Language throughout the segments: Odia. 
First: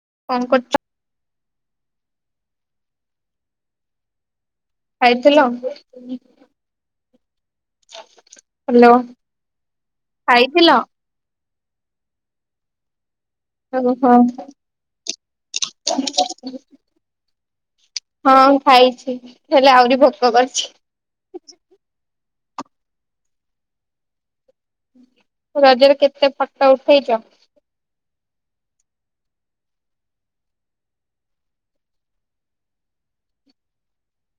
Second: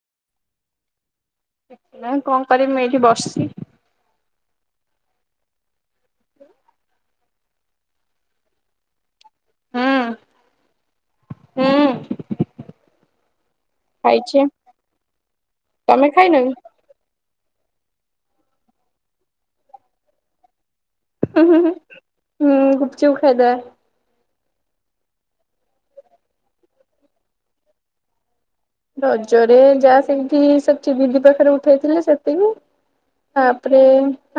[unintelligible] ନାଇ କଣ କରିବି, ମୁଁ ଏଇଠି ବସିଛି। ଖାଇଥିଲ ହ୍ୟାଲୋ? ଖାଇଥିଲ? ହଁ। ଓହୋ ଖାଇଛି ତମେ ଖାଇନ କି? ହଁ ମୁ ଖାଇଛି ହେଲେ, ଆହୁରି ଭୋକ କରଛି। ହୁଁ ଗୁପଚିଉ ଖାଇ ଦବା। ରଜରେ କେତେ ଫାଟା ଉଠେଇଛ? ରଜରେ ଯାହା ସେମିତି ସେଠିବିଦି ପାଖରେ ଉଠେଇଥିଲେ ସେତିକି ତାପରେ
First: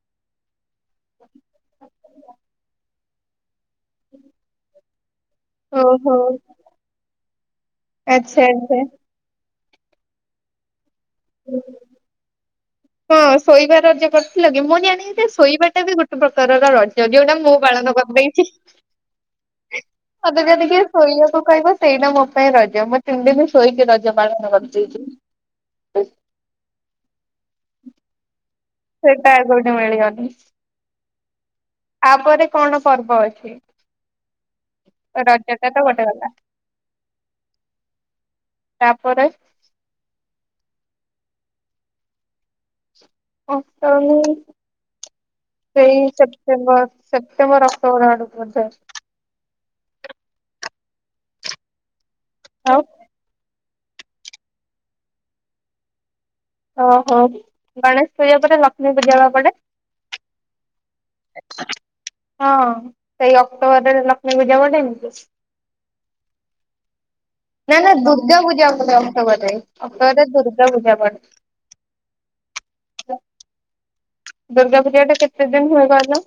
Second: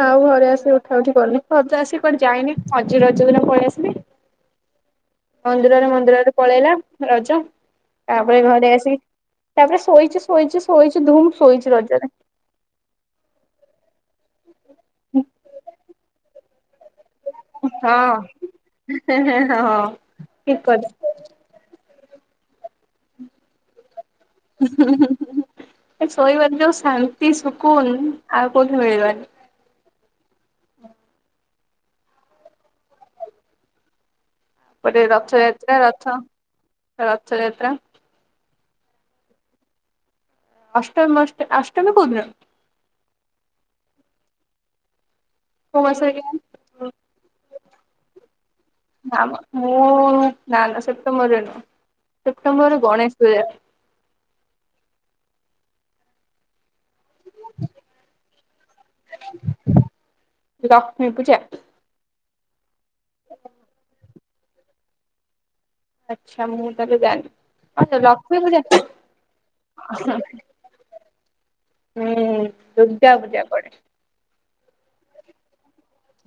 ଆଉ ଘରେ ଆସିବେ କଉଠି କଲୁି ଆସି କଆ ଯାଇନି ହଜିର ହଜ ଦିନ ପଳ ଆସି ହୁଁ। ମନ୍ଦିରରେ ମନ୍ଦିରରେ ପଳେଇଲା ରଜ ତାପରେ ଆଚ୍ଛା ଘରେ ଆଚ୍ଛା। ଆସିକି ତାପରେ ଶୋଇଛି ଶୋଇଛି ଶୋଇଛି ଧୁମ ଶୋଇଛି ରଜରେ। ହଁ ଶୋଇବା ରଜ କରିଥିଲା କି ମୁଁ ଜାଣିବି ଯେ ଶୋଇବା ଟା ବି ଗୋଟେ ପ୍ରକାର ରଜ ଯଦିଓଉଟା ମୁଁ ପାଳନ ହଁ କରିଦେଇଛି, ହଁ ସତ ଯ ଠିକ ଟିକେ କଥା ଶୋଇବାକୁ ଖାଇବା ସେଇଟା ମୋ ପାଇଁ ରଜ, ମୁଁ ତିଡି ବି ଶୋଇକି ରଜ ପାଳନ କରିଦେଇଛି। ଏ ଶୋଇବାର ଯୋଉ ଶାନ୍ତି ଶୁକୁନ ସେଟା କୋଉଠି ମିଳିଗନି। ତାପରେ କଣ ପର୍ବ ଅଛି? ଗୋଟେ ରଜ ଟା ରଥଯାତ୍ରା ତ ଗୋଟେ ରଥ ଗଲା ରଥଯାତ୍ରା ତାପରେ ଅଷ୍ଟମ ଅଷ୍ଟ ଅଷ୍ଟମ କୋଉଦିନ? [unintelligible] କୋଉ ସେଇ ମାସରେ କେଜାଣି? ସେପ୍ଟେମ୍ବର ସେପ୍ଟେମ୍ବର ଅକ୍ଟୋବର ଆଡକୁ ବୋଧ? ନା ମ ମୁଁ ନା ନା ସେପ୍ଟେମ୍ବରରେ ନୁହଁ ଆଉ ସେପ୍ଟେମ୍ବରରେ ଗଣେଶ ପୂଜା। ଓହୋ ଗଣେଶ ପୂଜା ପରେ ଲକ୍ଷ୍ମୀ ପୂଜବା ପେଡେ? ଲକ୍ଷ୍ମୀ ପୂଜା। ହଁ ସେଇ ଅକ୍ଟୋବର ରେ ଲକ୍ଷ୍ମୀ ପୂଜା ପେଡେ ନିକି? ଆଚ୍ଛା ମୁଁ ତାଲେ ଜାଣିନି। ନା ନା ଆଚ୍ଛା ଲକ୍ଷ୍ମୀ ଦୁର୍ଗା ପୂଜା ପଡେ ଅକ୍ଟୋବରରେ ଅକ୍ଟୋବରେ ଦୁର୍ଗା ପୂଜା ପଡେ। ହୁଁ ଦୁର୍ଗାପୂଜା ପଡେ। ଦୁର୍ଗା ପୂଜା ଟା କେତେ ଦିନ ହୁଏ କହିଲ?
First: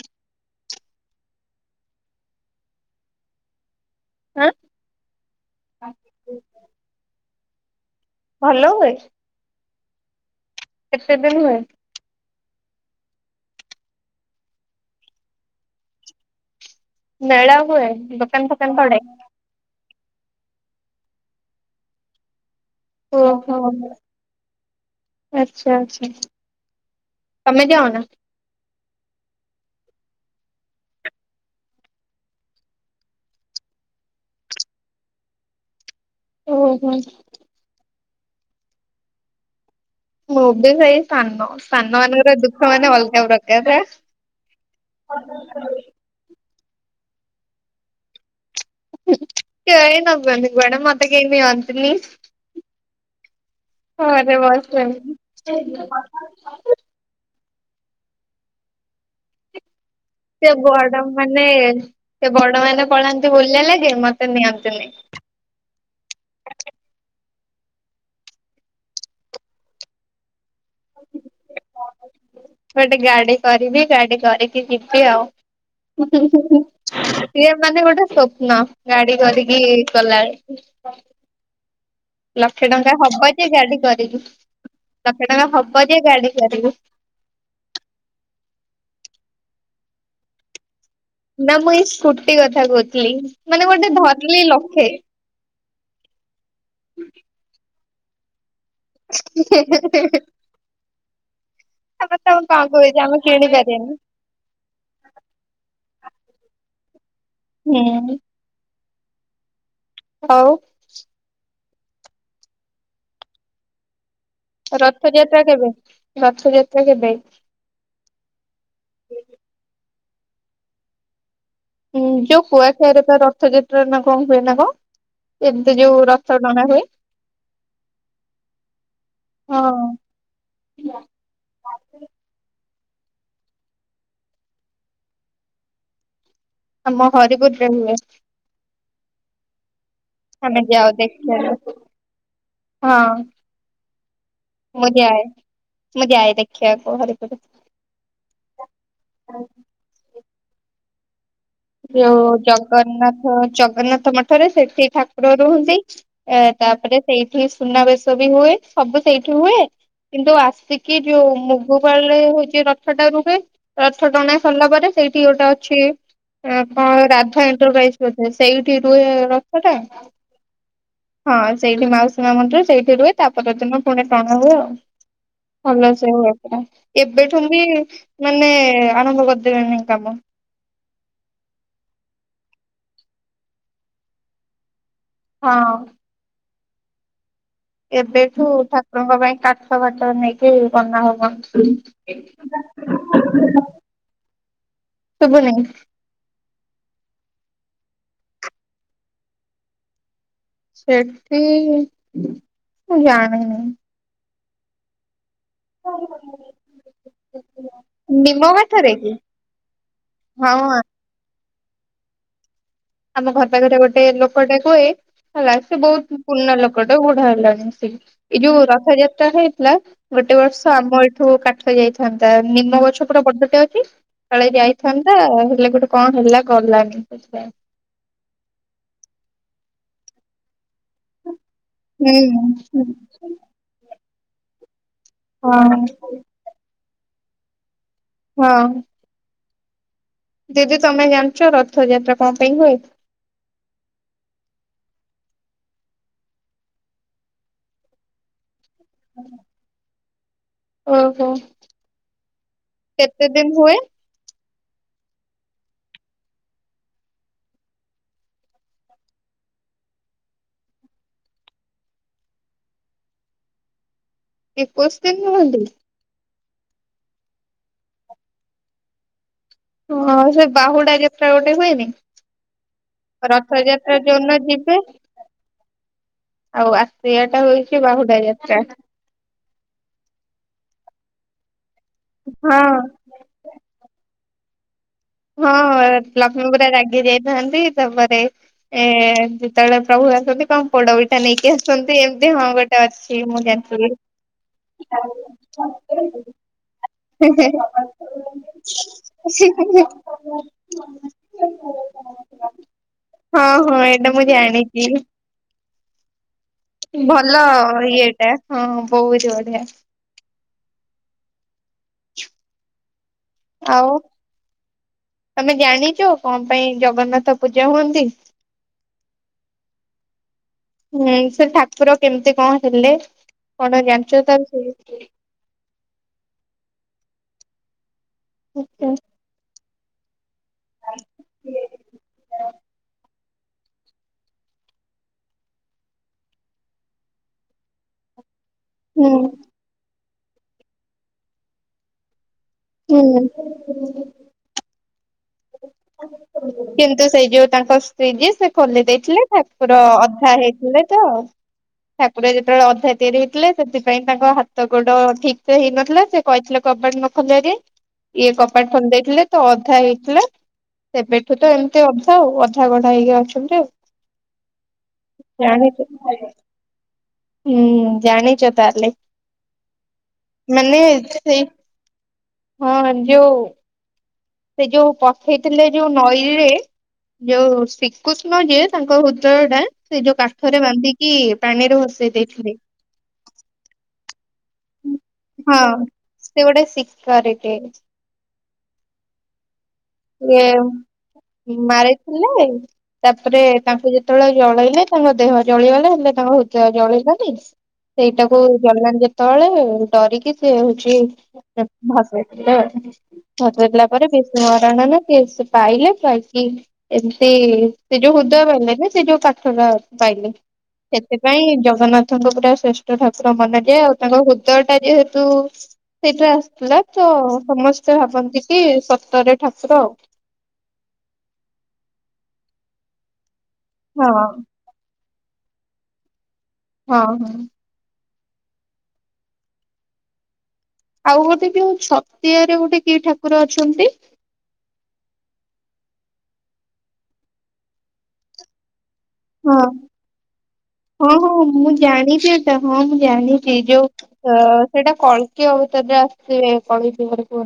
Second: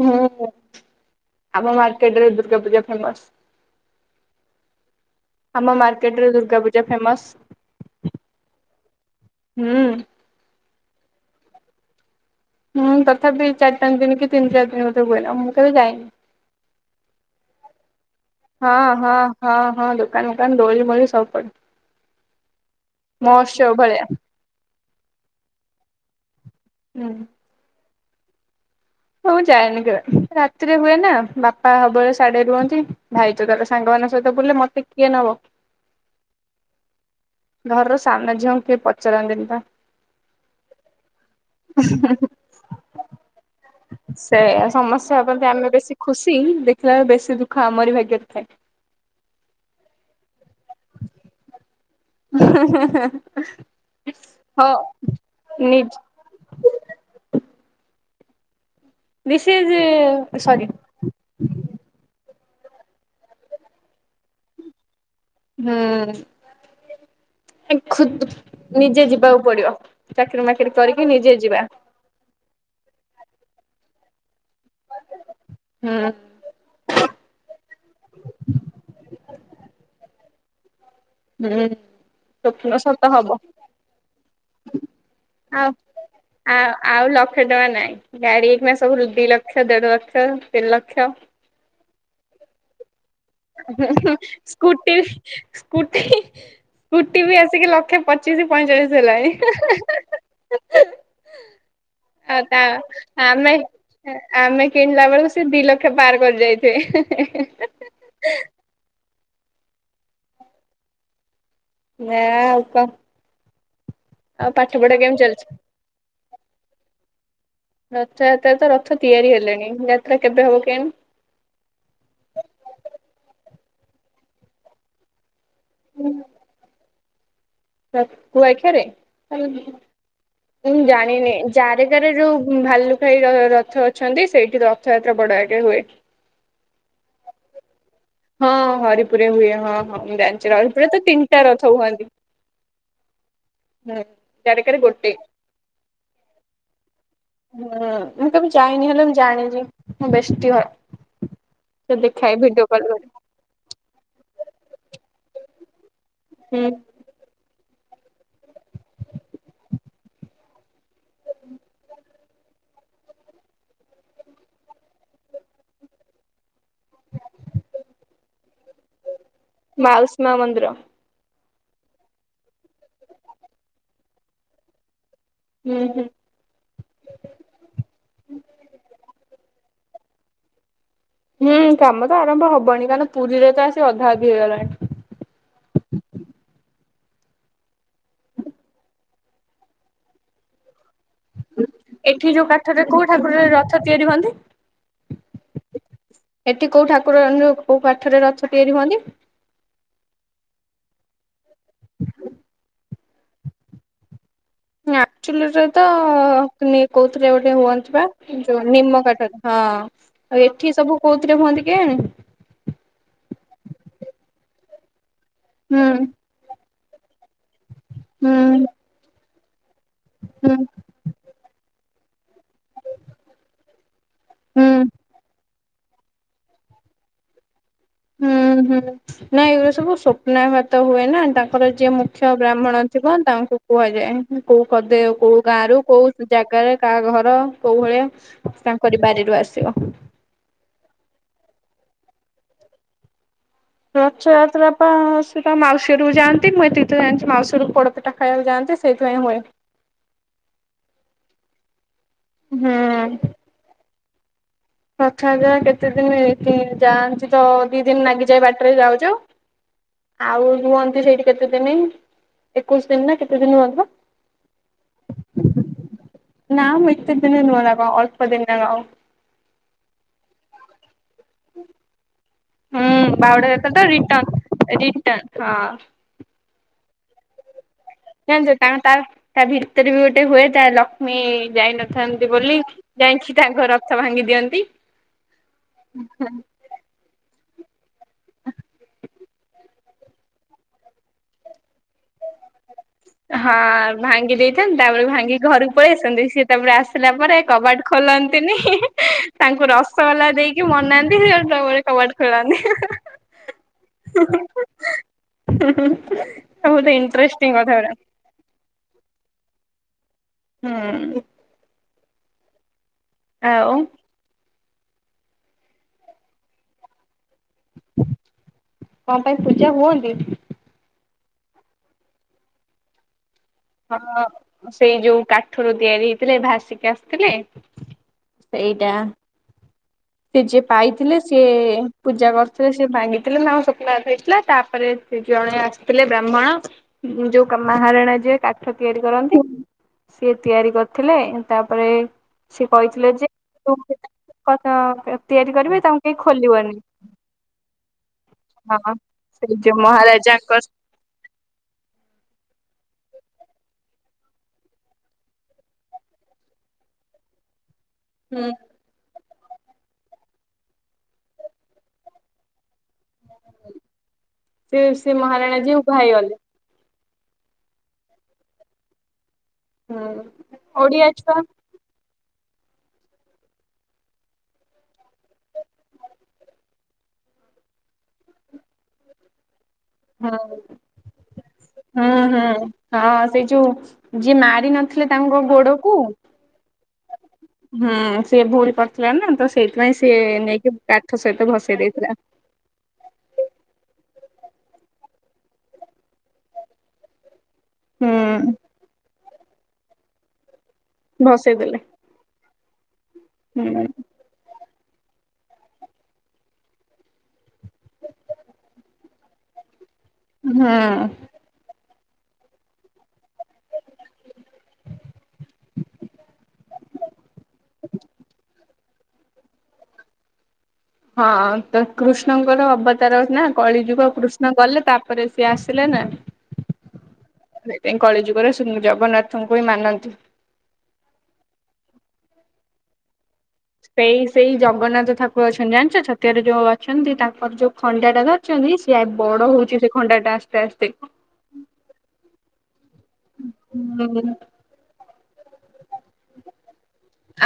ହୁଁ ଆମ ମାର୍କେଟରେ ଦୁର୍ଗା ପୂଜା ଫେମସ। ଆଁ? ଆମ ମାର୍କେଟ ରେ ଦୁର୍ଗା ପୂଜା ଫେମସ। ଭଲ ହୁଏ? ହୁଁ। କେତେ ଦିନ ହୁଏ? ହଁ ତଥାପି ଚାରି ପାଞ୍ଚ ଦିନ କି ତିନି ଚାରି ଦିନ ମଧ୍ୟ ହୁଏନା ମୁଁ କେବେ ଯାଇନି। ମେଳା ହୁଏ ଦୋକାନ ଫୋକାନ ହଁ ପଡେ? ହଁ ହଁ ହଁ। ଦୋକାନ ମକାନ ଦଳି ମଳି ସବୁ ପଡ଼ ଓହୋ ଆଚ୍ଛା ଆଚ୍ଛା। ହୁଁ। ତମେ ଯଅନା? ମୁଁ ଯାଏନି କେବେ ରାତିରେ ହୁଏନା ବାପା ସବୁବେଳେ ସାଡେ ରୁହନ୍ତି ଭାଇ ତ ତାର ସାଙ୍ଗ ମାନଙ୍କ ସହିତ ବଲେ ମତେ କିଏ ନବ। ଓହୋ। ଘରର ସାନ ଝିଅକୁ କିଏ ପଚାରନ୍ତିନି ପା। ମୁଁ ବି ସେଇ ସାନ ସାନ ମାନଙ୍କର ଦୁଃଖ ମାନେ ଅଲଗା ପ୍ରକାର। ସେଇଆ ସମତ୍ସେ ଭାବନ୍ତି ଆମେ ବେଶୀ ଖୁସି ଦେ ଥିଲା ବେଶୀ ଦୁଃଖ ଆମରି ଭାଗ୍ୟରେ ଥାଏ। କେଇ ନେବେନି କୁଆଡେ ମତେ କେଇ ନିଅ ହଁ ହଁ ହେଁ। ଘରେ ବସେନି ନିଜ ବିଶେଷ। ସେ ବଡ ମାନେ ସେ ବଡ ମାନେ ପଳାନ୍ତି ବୁଲିବା ଲାଗେ ମତେ ନିଅନ୍ତିନି। ହୁଁ। ଖୁଦ ନିଜେ ଯିବାକୁ ପଡିବ ଚାକିରି ମା ଚାକିରିକି ନିଜେ ଯିବା। ଗୋଟେ ଗାଡି କରିବି ଗାଡି କରିକି ଯିବି ଆଉ। ହୁଁ। ସିଏ ମାନେ ଗୋଟେ ସ୍ୱପ୍ନ ଗାଡି କରିକି ଗଲାବେଳେ। ହୁଁ। ଲକ୍ଷେ ସ୍ୱପ୍ନ ଟଙ୍କା ସତ ହବ ଯେ ଗାଡି କରିଲୁ। ଆଉ ଆ ଆଉ ଲକ୍ଷେ ଟଙ୍କା ନାଇଁ ଗାଡି ଏଇନା ସବୁ ଦି ଲକ୍ଷ। ଦେଢ ଲକ୍ଷ ତିନି ଲ ନା ମୁଁ ଏଇ ସ୍କୁଟି କଥା କହୁଥିଲି ମାନେ ଗୋଟେ ଧରିଲି ଲକ୍ଷେ। ସ୍କୁଟି ସ୍କୁଟି ସ୍କୁଟି ବି ଆସିକି ଲକ୍ଷେ ପଚିଶ ପଇଚାଳିଶ ହେଲାଣି। ଆମେ ତମେ ଆଉ ତା କଣ କହୁଛ ଆମେ କିଣିପାରିବାନି ଆମେ କିଣିଲା ବେଳକୁ ସେ ବିଲକ୍ଷ ପାର କରି ଯାଇଥିବେ। ହୁଁ। ଆଉ ନିଆଁ ଆଉ କଣ? ଆଉ ପାଠ ପଢା କେମିତି ରଥଯାତ୍ରା ଚାଲିଛି? କେବେ ରଥଯାତ୍ରା କେବେ? ରଥଯାତ୍ରା ତ ରଥ ତିଆରି ହେଲେଣି ଯାତ୍ରା କେବେ ହବ କେମ। ହୁଁ ଯୋଉ କୁଆ ଖାର ରର୍ଥଯିତ୍ରା ନା କଣ ହୁଏ ନା କଣ। ଏମିତି ଯୋଉ ରଥ ଟଣା ହୁଏ। ର କୁଆଖିଆ ରେ। ହଁ ମୁଁ ଜାଣିନି ଯାରେ କାରେ ଯୋ ଭାଲୁ। ରଥ ଅଛନ୍ତି ସେଇଠି ରଥଯାତ୍ରା ବଡ ଆଗେ ହୁଏ। ଆମ ହରିପୁରରେ ହୁଏ। ପୁର ହୁଏ ହଁ ହଁ ମୁଁ ଜାଣିଚି ପୁରା ତ ତିନିଟା ରଥ ହୁଅନ୍ତି। ହ। ହୁଁ ଚରକାରରେ ଗୋଟେ। ମୁଁ ଯାଏ ଦେଖିବାକୁ ହରିପୁର। ହଁ ମୁଁ କେବେ ଯାଇନି ହେଲେ ମୁଁ ଜାଣିଛି ମୁଁ ବ୍ୟସ୍ତ। [inaudible] ସେ ଯୋଉ ଦେଖାଏ ଭିଡିଓ। କଲ୍ କରି ଜଗନ୍ନାଥ ଜଗନ୍ନାଥ ମଠରେ ସେଠି ଠାକୁର ରହୁଛି ଏ ହୁଁ ତାପରେ ସେଇଠି। ସୁନାବେେଶ ବି ହୁଏ ସବୁ ସେଇଠି ହୁଏ। କିନ୍ତୁ ଆସିକି ଯୋଉ ମୁଗୁପାଳରେ ହଉଛି ରଥ ଟା ରୁହେ ରଥ ଟଣାେଇ ସରିଲା ପରେ। ସେଇଠି ଗୋଟା ଅଛି। ଆ କଣ ରାଧା ଏଣ୍ଟରାଇଜେ ସେଇଠି ରୁହ ରଥ ଟା। ମାଉସୀ ମା ମନ୍ଦିର ହଁ ସେଇଠି ମାଉସୀମା ମନ୍ଦିର ସେଇଠି ରୁହେ ତା ପରଦିନ ପୁଣି ଟଣା ହୁଏ ଆଉ। ହୁଁ ଭଲ ହୁଁ। ସେପା ଏବେଠୁ ବି ମାନେ ଆରମ୍ଭ କରିଦେବେଣି। କାମ। ହୁଁ କାମ ତ ଆରମ୍ଭ ହବନି କାରଣ ପୁରୀରେ ତ ଆସି ଅଧା ଅଧି ହେଇଗଲାଣି। ହଁ। ଏବେଠୁ ଠାକୁରଙ୍କ ପାଇଁ କାଠ ଫାଟ ନେଇକି ବନା ହଉ ଏଠି ଯୋଉ କାଠରେ କୋଉ ଠାକୁରରେ ରଥ ତିଆରି ହୁଅନ୍ତି। ଶୁଭୁନି ଏଠି କୋଉ ଠାକୁର କୋଉ କାଠରେ ରଥ ତିଆରି ହୁଅନ୍ତି। ସେଠି ମୁଁ ଜାଣିନି। ନା। ଚୁଲିରେ ତ କୋଉଥିଲେଗୋଟେ ହୁଅନ୍ତି ବା ନିମ ଯୋଉ କାଠରେ ନିମ କି କାଠ ହଁ। ଆଉ ହଁ ଏଠି ସବୁ କୋଉଥିରେ ହୁଅନ୍ତି କେଜାଣି। ଆମ ଘର ପାଖରେ ଗୋଟେ ଲୋକଟା କୁହେ ହେଲା ସେ ହୁଁ। ବହୁତ ପୁରୁଣା ଲୋକଟା ବୁଢଡା ହେଲାଣି। ହୁଁ ଏଇ ଯୋଉ ରଥଯାତ୍ରା ହେଇଥିଲା ଗୋଟେ ହୁଁ ବର୍ଷ ଆମ ଏଇଠୁ କାଠ ଯାଇଥିଲା। ତା ନିମ ଗଛ ପୁରା ବର୍ଦଟା ଅଛି କାଳେ ହୁଁ ଯାଇଥାନ୍ତା। ହେଲେ ଗୋଟେ କଣ ହେଲା ଗଲାନି ସେଥିାପାଇଁ। ହୁଁ ହୁଁ ନାଇଁ ଏରା ସବୁ ସ୍ୱପ୍ନ ହ ତ ହୁଏ ନା ତାଙ୍କର ଯିଏ ମୁଖ୍ୟ ବ୍ରାହ୍ମଣ ହୁଁ ଥିବ ତାଙ୍କୁ କୁହାଯାଏ। କଦେ କୋଉ ହଁ ଗାଁ ର କୋଉ ଜାଗାରେ କାହା ଘର। କୋଉ ଭଳିଆ ହଁ। ତାଙ୍କର ବାରିରୁ ଆସିବ। ଦିଦି ତମେ ଜାଣିଛ ରଥଯାତ୍ରା କଣ ପାଇଁ ହୁଏ। ରଥଯାତ୍ରା ସେଟା ମାଉସୀରୁୁ ଯାଆନ୍ତି ମୁଁ ଏତ ତ ଜାଣି ମାଉସୀରୁୁ ପୋଡପଟା ଖାଇବାକୁ ଯାଆନ୍ତି। ସେଇଥି ପାଈଁ ହୁଏ। ଓହୋ କେତେ ଦିନ ହୁଏ। ପ୍ରଥା ଯ କେତେ ଦିନ ଏ ଯାଆନ୍ତି ତ ଦି ଦିନ ଲାଗିଯାଏ ବାଟରେ ଯାଉ ଯାଉ। ଆଉ ହୁଅନ୍ତି ସେଇଠି କେତେ ଦିନ ଏକୋଇଶ ଦିନ ନା କେତେ ଦିନ ରୁହନ୍ତି ଵା। ଏକୋଇଶି ଦିନ ହୁଅନ୍ତି ନାଁ ମୁଁ ଏତେ ଦିନେ ନୁହଁ ଆଗ ଅଳ୍ପ ଦିନ ଆଉ। ହଁ ସେ ବାହୁଡା ଯେତ୍ରା ଗୋଟେ ହୁଏନି। ହୁଁ ବାହୁଡା ଯାତ୍ରା ତ ରଥଯାତ୍ରା ରିଟର୍ଣ ଯୋଉନା ଯିବେ। ରିଟର୍ଣ ହଁ। ଆଉ ଆସିଆ ଟା ହେଇଛି ବାହୁଡା ଜାଣିଛ ଯାତ୍ରା। ତାଙ୍କ ତା ତା ଭିତରେ ବି ଗୋଟେ ହୁଏ ତା ଲକ୍ଷ୍ମୀ ଯାଇନଥାନ୍ତି ବୋଲି ହଁ। ଯାଇକି ତାଙ୍କ ରଥ ଭାଙ୍ଗି ଦିଅନ୍ତି। ହଁ ଲକ୍ଷ୍ମୀ ପୁରା ରାଗି ଯାଇଥାନ୍ତି ତାପରେ ଏ ଯେତେବେଳେ ପ୍ରଭୁ ଆସନ୍ତି କଣ ପୋଡ ନେଇକି ଆସୁଛନ୍ତି ଏମିତି ହଁ ଗୋଟେ ଅଛି ମୁଁ ହଁ ଜାଣିଥିଲି। ଭାଙ୍ଗି ଦେଇଥାନ୍ତି ତାପରେ ଭାଙ୍ଗି ଘରକୁ ପଳେଇ ଆସନ୍ତି ସିଏ ତାପରେ ଆସ ଆସିଲା ପରେ କବାଟ ଖୋଲନ୍ତିନି ହେଁ ତାଙ୍କୁ ରସଗୋଲା ଦେଇକି ମନାନ୍ତି। କବାଟ ହେଁ। ଖୋଲାନ୍ତି। ହଁ ହଁ ଏଇଟା ମୁଁ ଜାଣିଚି। ବହୁତ ଇଣ୍ଟ୍ରେଷ୍ଟିଂ କଥା ଗୁଡ଼ା। ଏଟା ହଁ ବୋହୁତ ବଢିଆ। ହୁଁ। ଆଉ ତମେ ଜାଣିଛ କଣ ପାଇଁ ଜଗନ୍ନାଥ ପୂଜା ହୁଅନ୍ତି? କଣ ପାଇଁ ପୂଜା ହୁଅନ୍ତି? ସେ ଠାକୁର କେମିତି କଣ ହେଲେ କଣ ଜାଣିଛ ତା ହଁ ସେଇ ବିଷୟରେ? ଯୋଉ କାଠରୁ ତିଆରି ହେଇଥିଲେ ଭାସିକି ଆସିଥିଲେ। ସେଇଟା ସେ ଯିଏ ପାଇଥିଲେ ସିଏ ପୂଜା କରିଥିଲେ ସିଏ ମାଙ୍ଗ [unintelligible] ସ୍ୱନାଦେସ୍ ହେଇଥିଲା ତାପରେ ଜଣେ ଆସିଥିଲେ ବ୍ରାହ୍ମଣ ଯୋଉ ମହାରଣା ଯିଏ କା ତିଆରି ହୁଁ କରନ୍ତି, ସିଏ ତିଆରି କରିଥିଲେ ତାପରେ ସେ ହୁଁ। କହିଥିଲେ ଯେ [unintelligible] ତିଆରି କରିବେ ତାଙ୍କୁ ଖୋଲିବନି କିନ୍ତୁ ସେଇ ଯୋଉ ତାଙ୍କ ସ୍ତ୍ରୀ ଯିଏ ସେ ଖୋଲି ହଁ। ଦେଇଥିଲେ ସେଇ ଠାକୁର ଯୋଉ ଅଧା ମହାରାଜାଙ୍କ ହେଇଥିଲେ ତ ଠାକୁର ଯେତେବେଳେ ଅଧା ତିଆରି ଥିଲେ ସେଥିପାଇଁ ତାଙ୍କ ହାତ ଗୋଡ ଠିକ ସେ ହେଇନଥିଲା ସେ କହିଥିଲେ କବାଡ ନ ଖୋଲିବା ଇଏ ହୁଁ କବାଟ ଖୋଲି ଦେଇଥିଲେ ତ ଅଧା ହେଇଥିଲା, ସେବେଠୁ ତ ଏମିତି ଅଧା ଆଉ ଅଧା ଘ ହେଇକି ଅଛନ୍ତି, ସେ ସେ ମହାରାଣା ଯିଏ ଜାଣିନି ଉଭା ହେଇଗଲେ ହୁଁ ଜାଣିଚ ତା ହୁଁ। ମାନେ ଓଡିଆ ଛୁଆ ସେ ହଁ ଯୋଉ ସେ ଯୋଉ ପକେଇଥିଲେ ଯୋଉ ନଈ ରେ ଯୋଉ ଶ୍ରୀକୃଷ୍ଣ ଯିଏ ତାଙ୍କ ହୃଦୟ ଟା ସେଇ ଯୋଉ କାଠରେ ହୁଁ। ବାନ୍ଧିକି ପାଣିରେ ଭସେଇ ହୁଁ ଦେଇଥିଲେ। ହୁଁ ହଁ ସେଇ ଯୋଉ ଯିଏ ମାରି ନଥିଲେ ତାଙ୍କ ହଁ ଗୋଡକୁ ସେ ଗୋଟେ ଶିକାରୀଟେ ହୁଁ ସିଏ ଭୁଲ୍ କରିଥିଲା ନା ତ ସେଇଥିପାଇଁ ସିଏ ନେଇକି କାଠ ସ ମାରିଥିଲେ ତାପରେ ତାଙ୍କୁ ଯେ ଯେତେବେଳେ ଜଳେଇଲେ ତାଙ୍କ ଦେହ ଜଳିଗଲା ହେଲେ ତାଙ୍କ ହୃଦୟ ଜଳିଲା ସେଇଟାକୁ ହୁଁ ଜଳିଲାନି ଯେତେବେଳେ ଡରିକି ସେ ଭସେଇ ଦେଲେ ହୁଁ [unintelligible] ପରେ [unintelligible] କଣ ନା ସେ ସେ ପାଇଲେ ପାଇକି ଏମତି ସେ ଯୋଉ ହୃଦୟ ପାଇଲେନି ସେ ଯୋଉ କାଠ ପାଇଲି ହୁଁ ସେଥିପାଇଁ ଜଗନ୍ନାଥଙ୍କ ପୁରା ଶ୍ରେଷ୍ଠ ଠାକୁର [unintelligible] ଆଉ। ତାଙ୍କ ହୃଦୟ ଟା ଯେହେତୁ ସେଇଟା ଆସିଥିଲା ତ ସମସ୍ତେ ଭାବନ୍ତି କି ସତରେ ଠାକୁର ଆଉ ହଁ ତ କୃଷ୍ଣଙ୍କର ଅବତାର ନା କଳି ଯୁଗ ହଁ କୃଷ୍ଣ ଗଲେ ତାରେ ତା ପରେ ସିଏ ଆସିଲେ ନା ହଁ ହଁ। କଳି ଯୁଗରେ ଜଗନ୍ନାଥଙ୍କୁ ବି ମାନନ୍ତି। ଆଉ ଗୋଟେ ଯୋଉ ଛତିଆରେ ଗୋଟେ କି ଠାକୁର ଅଛନ୍ତି ସେଇ ସେଇ ଜଗନ୍ନାଥ ଠାକୁର ଅଛନ୍ତି। [unintelligible] ଭିତରେ ଯୋଉ ଅଛନ୍ତି ତାଙ୍କର ଯୋଉ ଖଣ୍ଡାଟା ଧରିଛନ୍ତି ସିଏ ବଡ ହଁ ହୋଉଚି ସେ ଖଣ୍ଡା ଟା। ଆସ୍ତେ ଆସ୍ତେ। ହଁ ହଁ ମୁଁ ଜାଣିଚି ଏଟା ହଁ ମୁଁ ଜାଣିଚି ଯୋଉ ହୁଁ ଓ ସେ କି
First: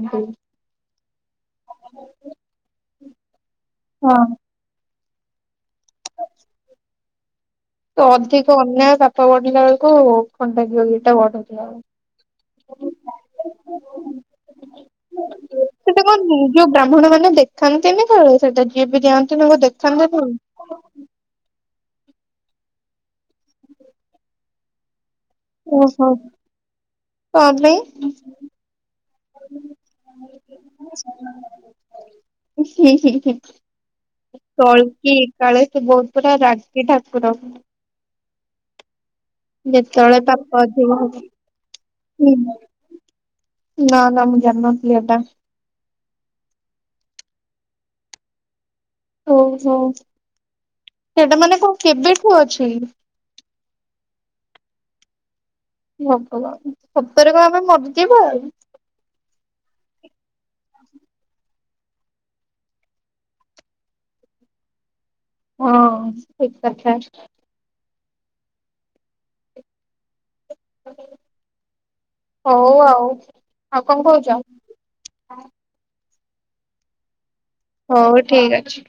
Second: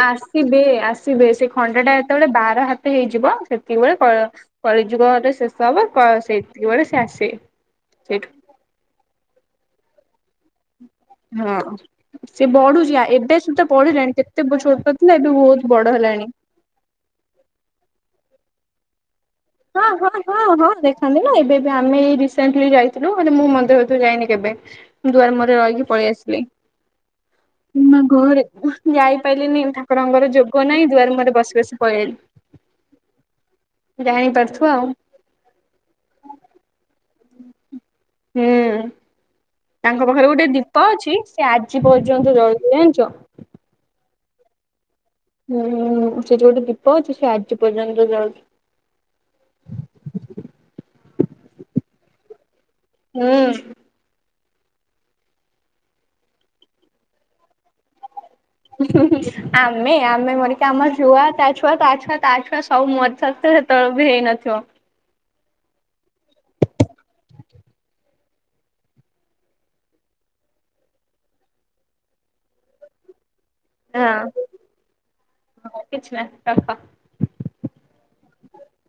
ଆସିବେ ଆସିବେ ସେ ଖଣ୍ଡା ଟା ଯେତେବେଳେ ବାର ହାତ ହେଇଯିବ ସେତିକିବେଳେ କ ହଁ। କଳି ଯୁଗଅରେ ଶେଷ ହବ କ ସେତିକି ବେଳେ ସେ ଆସିବେ। ତ ଅଧିକ ଅନ୍ୟାୟ ସାପ ବଢିଲା ବେଳକୁ ଖଣ୍ଡା ଧରି ଏତ ବଢୁଛି ହଁ। ସେ ଆଉ। ବଢୁଛି ଏବେ ସୁଦ୍ଧା ବଢିଲାଣି କେତେ ଛୋଟ ଥିଲା ଏବେ ବହୁତ ବଡ ତେବେ ହେଲାଣି। [unintelligible] ଯୋଉ ବ୍ରାହ୍ମଣ ମାନେ ଦେଖାନ୍ତିନି ତ ସେଟା ଯିଏ ବି ଯାଆନ୍ ହଁ ହଁ ହଁ ହଁ ଦେଖାନ୍ତି ନା। ଏବେ ବି ଆମେ ଏଇ ରସେଣ୍ଟଲି ଯାଇଥିଲୁ। ନୁ, ମାନେ ମୁଁ, ମନ୍ଦିର ଭିତରୁ ଯାଇନି କେବେ? ଦୁଆର ମୋରେ ରହିକି ପଳେଇ ଓହୋ। ଆସିଲି। କଣ ପାଇଁ? ମା ଘରେ ଯାଇ। ପାଇଲିନି। ଠାକୁରଙ୍କର ଯୋଗ ନାଇଁ, ଦୁଆର ମୁଅରେ ବସି ବସି ପଳେଇ ଆଇଲି। ଜାଣିପାରୁଥିବ ଆଉ କଳ୍କି କାଳେ ସେ ବହୁତ ପୁରା ରାଗି ଠା ହୁଁ, ତାଙ୍କ ଯେତେବେଳେ ପାଖରେ ଗୋଟେ ପାପ ଦୀପ ଅଧିକ ଅଛି। ହବ ସେ ଆଜିପ୍ ର୍ଯ୍ୟନ୍ତ ହୁଁ। ଜଳୁଚି। ଜାଣିଚ? ନା ନା, ମୁଁ ଜାନ୍ ନ ହୁଁ, ସେଠି ଗୋଟେ ଦୀପ ଅଛି, ସେ ଆଜି ପର୍ଯ୍ୟନ୍ତ ଜଳୁଛି। ଓହୋ! ସେଟା ମାନେ କଣ କେବେଠୁ ଅଛି? ହୁଁ। ଭଗବାନ! ସତରେ କଣ ଆମେ ମରଯିବା। ଆମେ! ଆମେ ମରିକି ଆମ ଛୁଆ ତା ଛୁଆ ତା ଛୁଆ ତା ଛୁଆ ସବୁ ମରିସାରିଥି ହେତେବେଳକୁ ବି ହେଇନଥିବ।। [unintelligible] ହଁ, ଠିକ୍ କଥା। ହଉ ଆଉ। ଆଉ କଣ କହୁଛ? ହଁ, କିଛି ନାହିଁ ରଖ। ହଉ ଠିକ୍ ଅଛି।